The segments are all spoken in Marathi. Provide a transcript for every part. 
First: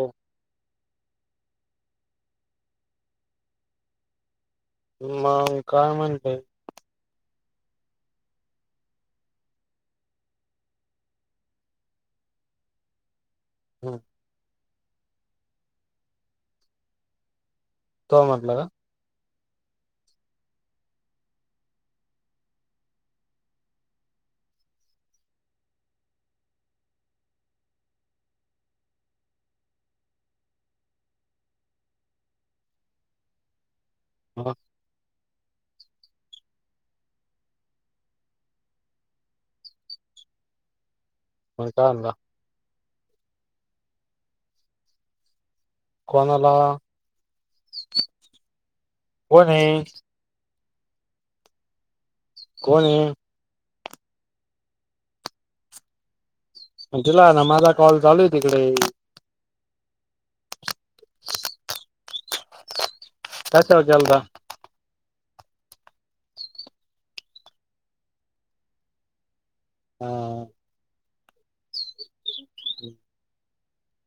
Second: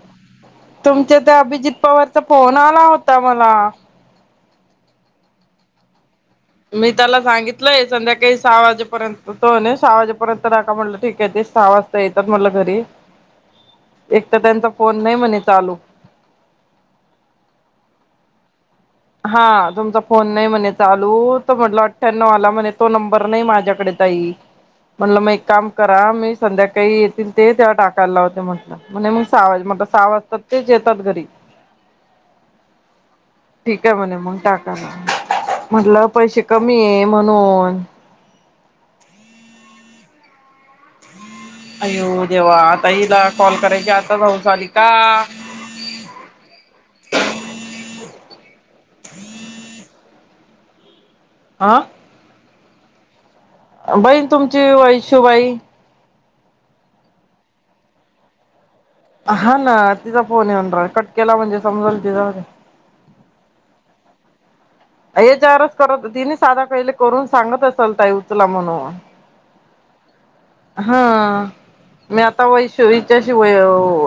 हो. तुमच्या त्या, अभिजित पवारचा फोन आला होता मला. मग काय म्हणते. मी त्याला सांगितलंय संध्याकाळी सहा वाजेपर्यंत, तो म्हणे सहा वाजेपर्यंत टका, म्हटलं ठीके ते सहा वाजता येतात म्हणल घरी. हम्म. एक तर त्यांचा फोन नाही म्हणे चालू. तो म्हटलं का? हा तुमचा फोन नाही म्हणे चालू, त म्हटल अठ्ठ्याण्व वाला, म्हणे तो नंबर नाही माझ्याकडे. ताई, म्हणलं मग एक काम करा, मी संध्याकाळी येतील ते तेव्हा टाकायला लावते म्हटलं. म्हणे मग साहा वाजे, म्हटल साहा वाजता ते येतात घरी. ठीक आहे म्हणे मग का टाकाला म्हटलं पैसे कमी आहे म्हणून. मग काय म्हणला अयऊ जव्हा आता हिला कॉल करायची आता भाऊ चाली का. कोणाला कोण आहे आं कोण आहे. बईण तुमची वैशूबाई. तुला ना माझा कॉल चालू आहे तिकडे. हा ना तिचा फोन ये म्हणार कटकेला म्हणजे समज ति कसे होजलदा. हे चारच करत तिने साधा कहीले करून सांगत असाल तर उचला म्हणून. हा. हा मी आता वैश हच्याशी व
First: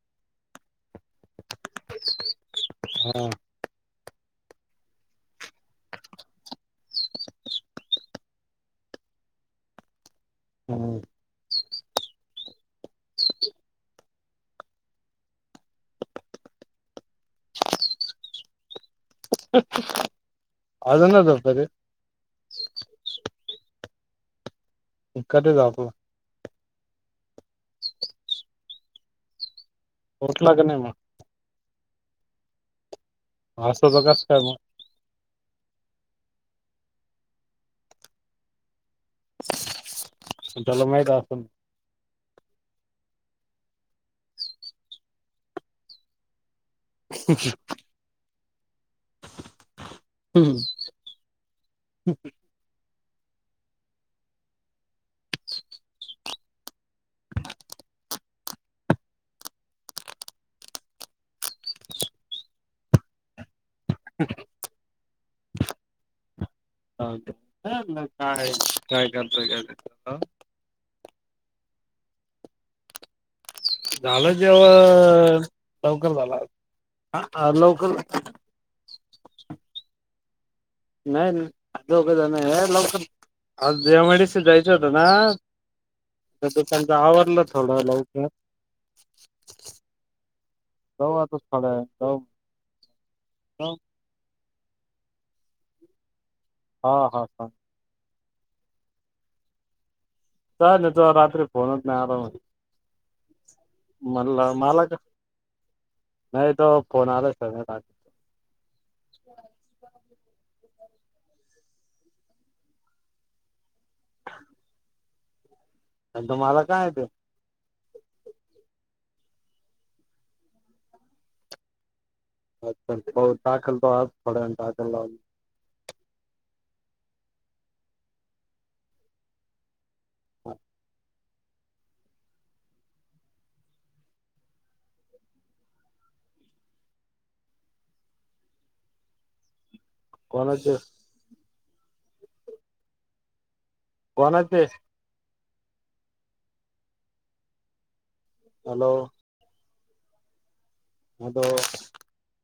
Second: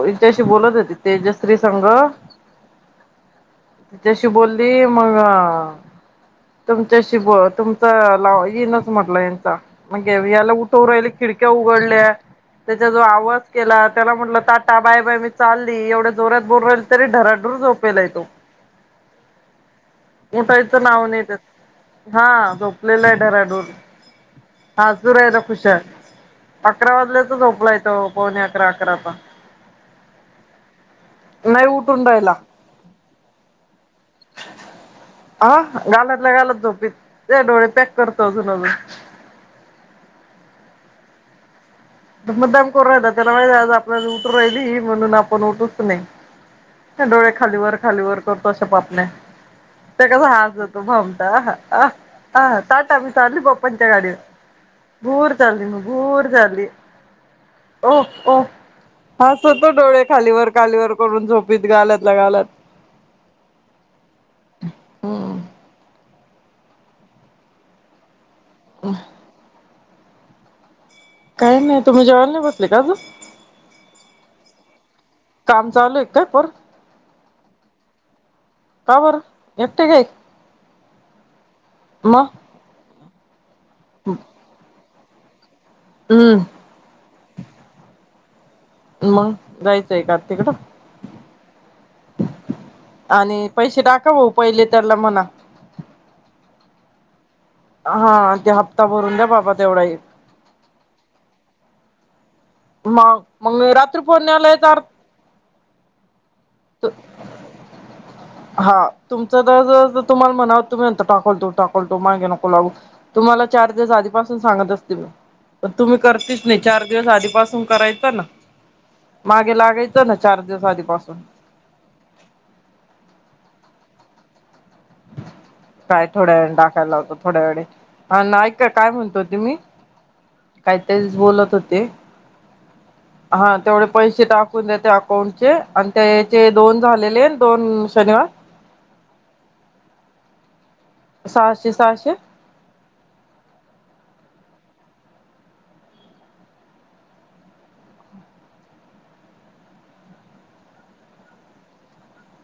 हच्याशी बोलत होती. तेजश्री संघ हा तिच्याशी बोलली मग. तुमच्याशीि ब तुमचा लाव येईनच म्हटलं यांचा म्हणजे याला उठव ह राहिले खिडक्या उघडल्या त्याचा जो आवाज केला. त्याला म्हटलं ताटा बाय बाय मी चालली एवढ्या जोरातत बोर राहिल तरी डराडूर झोपेला य तो म प त नाव अजूनच नाहीेतच. होत ते हा झोपलेला आहे राडूून हाजू रायला कधी जा खुशल. आपला अकरा वाजल्याच झोपला येतं पवणे अकरा अकराचा. होट लाग न म. नाही उठून राहायला. अस ब क का म हा गालतल्या घालत झोपी ते डोळे पॅक करतो अजून अजून. ल महीतून. मुद्दाम करून राहि त्याला माहिती आज आपल्याला उठ राहिली म्हणून आपण उठतच नाही. डोळे खालीवरर खालीवरर करतो असा पापने ते कसा हज होतो भमता आ ताट बीस अली गोपच्या गाडी घूर झाचालली घूर झाचाली ह [inaudible] ओ ओ हस होतो डोळे खालीवर कालीवर करून झोपत गालत ला गालत- ह् [inaudible] काय काय करतोय का? काही नाही तुम् जेला बसले अजून. झालं जेव्हा काम चालू आहे लवकर काय पर झाला लवकर. का बर एकटे काय? नाही मग नाहीघदा नाही आहे लोक आ जडीशी जायचं होतं ना. हम्म. तुसांच आवडलं थोडं लवकर. मग जायचंय का तिकडं आ तथड आहे आणि पैसे टाका भाऊ पहिले त्याला म्हणा हा हा हा हा ते हप्ता भरून द्या बाबा तेवढा चचा नाही तो रात्री फोन होत नाही आराम मग मग रात्री पोहण्या आलाय तर मला का नाही तो फोन आलाच हा तुमचं ज तुम्हाला म्हणाव तुम्ही नंतर टाकवतो टाकवतो मागे नको लागू तुम्हाला चार दिवस आधीपासून सांगत असते मी तुम्ही आणि तो करतेच नाही मला चार काय ते दिवस आधीपासून करायचं ना मागे लागायचं ना चार दिवस आधीपासून अच्छा दाखल आ ड दाखल लाव काय थोड्या वे टाकायला ला होतं थोड्या वेळे हा ऐका काय म्हणतोते मी कायतरी बोलत होते. हा तेवढे पैसे टाकून देते अकाउंटचे आणि त्या याचे दोन झालेले दोन शनिवार. कोणाचं सहाशे सहाशे कोणाचे हॅलो आता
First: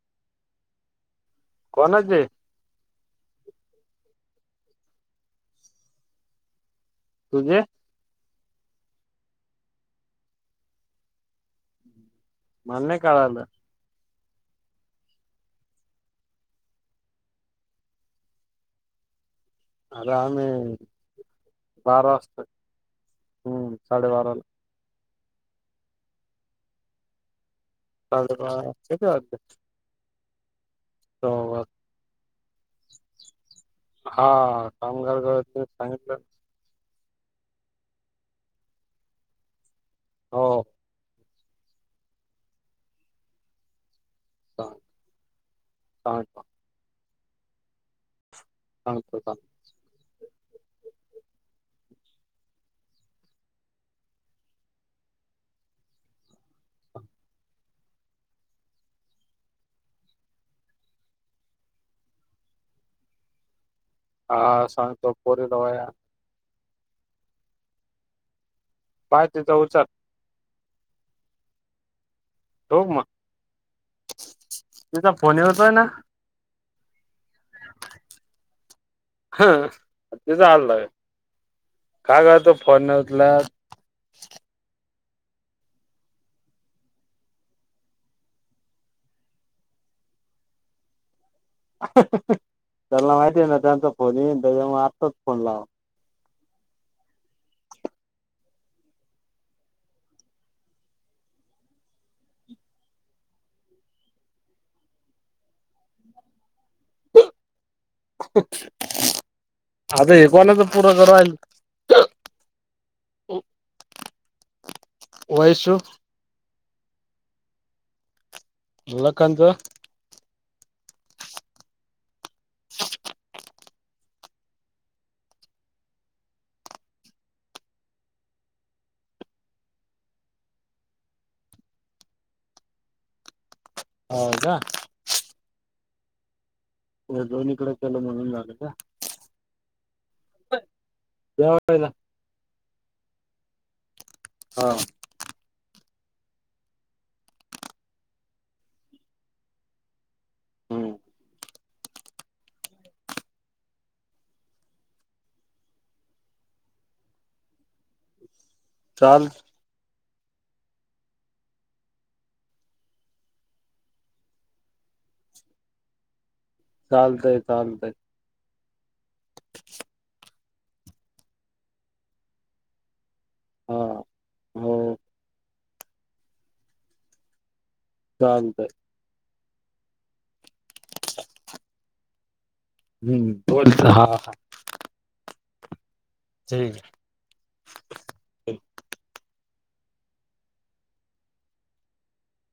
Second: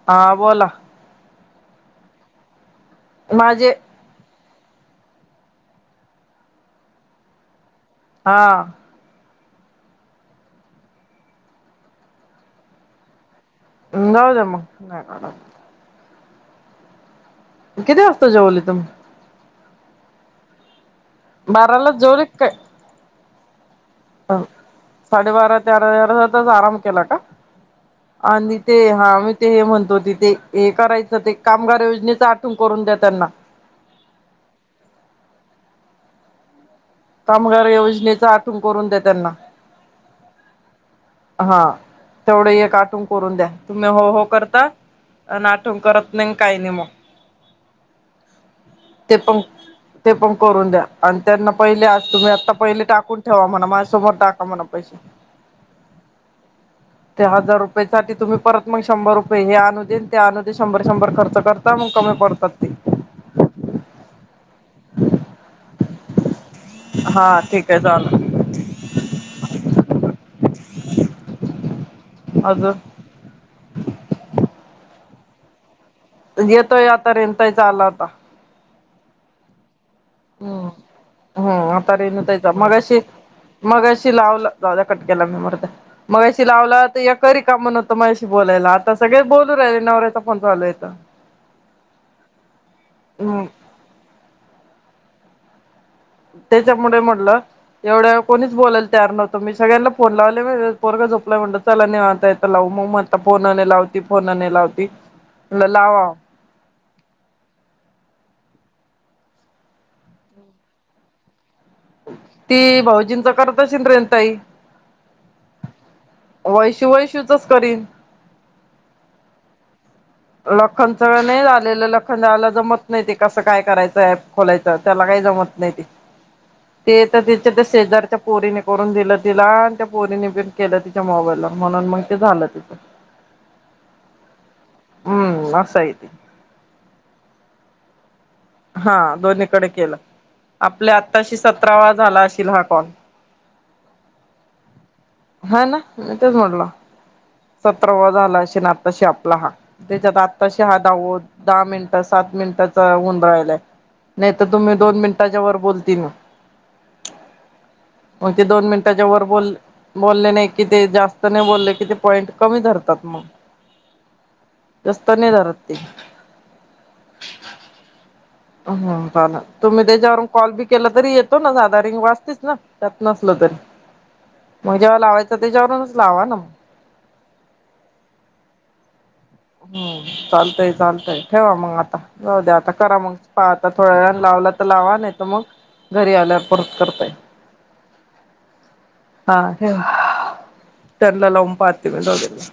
हा बला कोणाचे माझे तुझे हा मला नाय कळालं जाऊ द्या मग नाय कळालं किती असतो जेवली तम आता आम्ही बारला बारा जोली वाजता का हम्म साडेबाराला ह साडेबारा तेरातच आराम केला का आणि साडेबारा ते किती हा मी वाजले ते हे म्हणतो तथ हे करायच हो, कामगार योजनेचा आठवून करून द्या त्यांना हा कामगार कर सांगितलं कामगार योजनेच आठवण करून दे त्यांना हो हा तेवढं हे काटून करून द्या तुम्ही हो हो करता सांग नाटण करत सांग नाही काही नाही मग ते सांगतो पण थांब ते पण करून द्या आणि त्यांना पहिले आज तुम्ही आता पहिले टाकून ठेवा म्हणा माझ्यासोर टाका म्हणा पैसे त्या हजार रुपये सा तुम्ही परत मग शंभर रुपये हे आणू देन ते आणू दे शंभर शंभर खर्च करता मग कमी पडतात ते ह सग तो पोरी रवया हा ठीक आहे चालू बाहे तिचा उचार हो अजून मग तुचा फोन येलतोय ना येतोय आता रेताय चाला आता ह तिचा हम्म हललं हम्म का का तो फोनला मग अशी लावलं जाऊ कट केला म मरता मग अशी लावला तर या कररी का म्हणवतं मग अशी बोलायला आता सगळे बोलू राहिले नवऱ्याचा फोन चालूयं त्यांला माहिती हम्म आहे ना त्यांचा फोन येन त्याच्यामुळे आताच फोन लावा त्याच्यामुळे म्हटलं एवढ्या कोणीच बोलायला तर नव्हतं मी सगळ्यांना फोन लावले पोगं झोपला म्हणत चला निवांत आहे त लावू मग म्हंता फोन नाही लावती फोन नाही लावती म लावाव. हो आता हे कोणाच पुरच राहिल ती भाऊजींचा करता शिंद्रेन ताई वयसू वैश वैशूचाच करीन. लखनचा लखनच नाही झालेलं, लखनाला जमत नाही ते कसं काय करायचं ऍप खोलायचं त्याला काही जमत नाही ते. [unintelligible] ते तर तिच्या त्या शेजारच्या पोरीने करून दिलं तिला आणि त्या पोरीने पण केलं ती च्या मोबाईला म्हणून मग ते झालं तिचं. हो का? हम्म असंय ते. दोनीकडं केलं म्हणून झालं. का? हा दोन्हीकडे केलं, आपल्या आताशी जेवायला सतरावा झाला अशील हा कॉल. हा. हा ना मी तेच म्हटलं. सतरावा झाला अशीन आत्ताशी आपला हा त्याच्यात आत्ताशी हा हम्म दहाव दहा मिन आता सात मिनिटाचा हुन राहिलाय, नाही तर तुम्ही दोन मिनिटांच्या वर बोलतील ना [inaudible] मग ते दोन मिनिटाच्या वर चाल बोल बोल्ले नाही कि ते जास्त नाही बोलले कि ते पॉईंट कमी धरतात मग. जास्त नाही धरत ते. चालतंय चालतंय. ह हाहा तुम्ही त्याच्यावरून कॉल बी केला तरी येतो ना जादा रिंग वाजतेच ना. त्यात नसलं तरी हा मग हो जेव्हा लावायचं त्याच्यावरूनच लावा ना. चालतंय. हम् चालतंय चालतंय ठेवा मग आता जाऊ द्या आता. करा मग हम्म काय आता बोल थोड्या हा वेळानं लावला तर लावा नाही तर मग घरी आल्यावर ठीक परत आहे. करता येईल. [unintelligible] हा ठेवा, त्यांना लावुन पाहते मी जाऊ दे.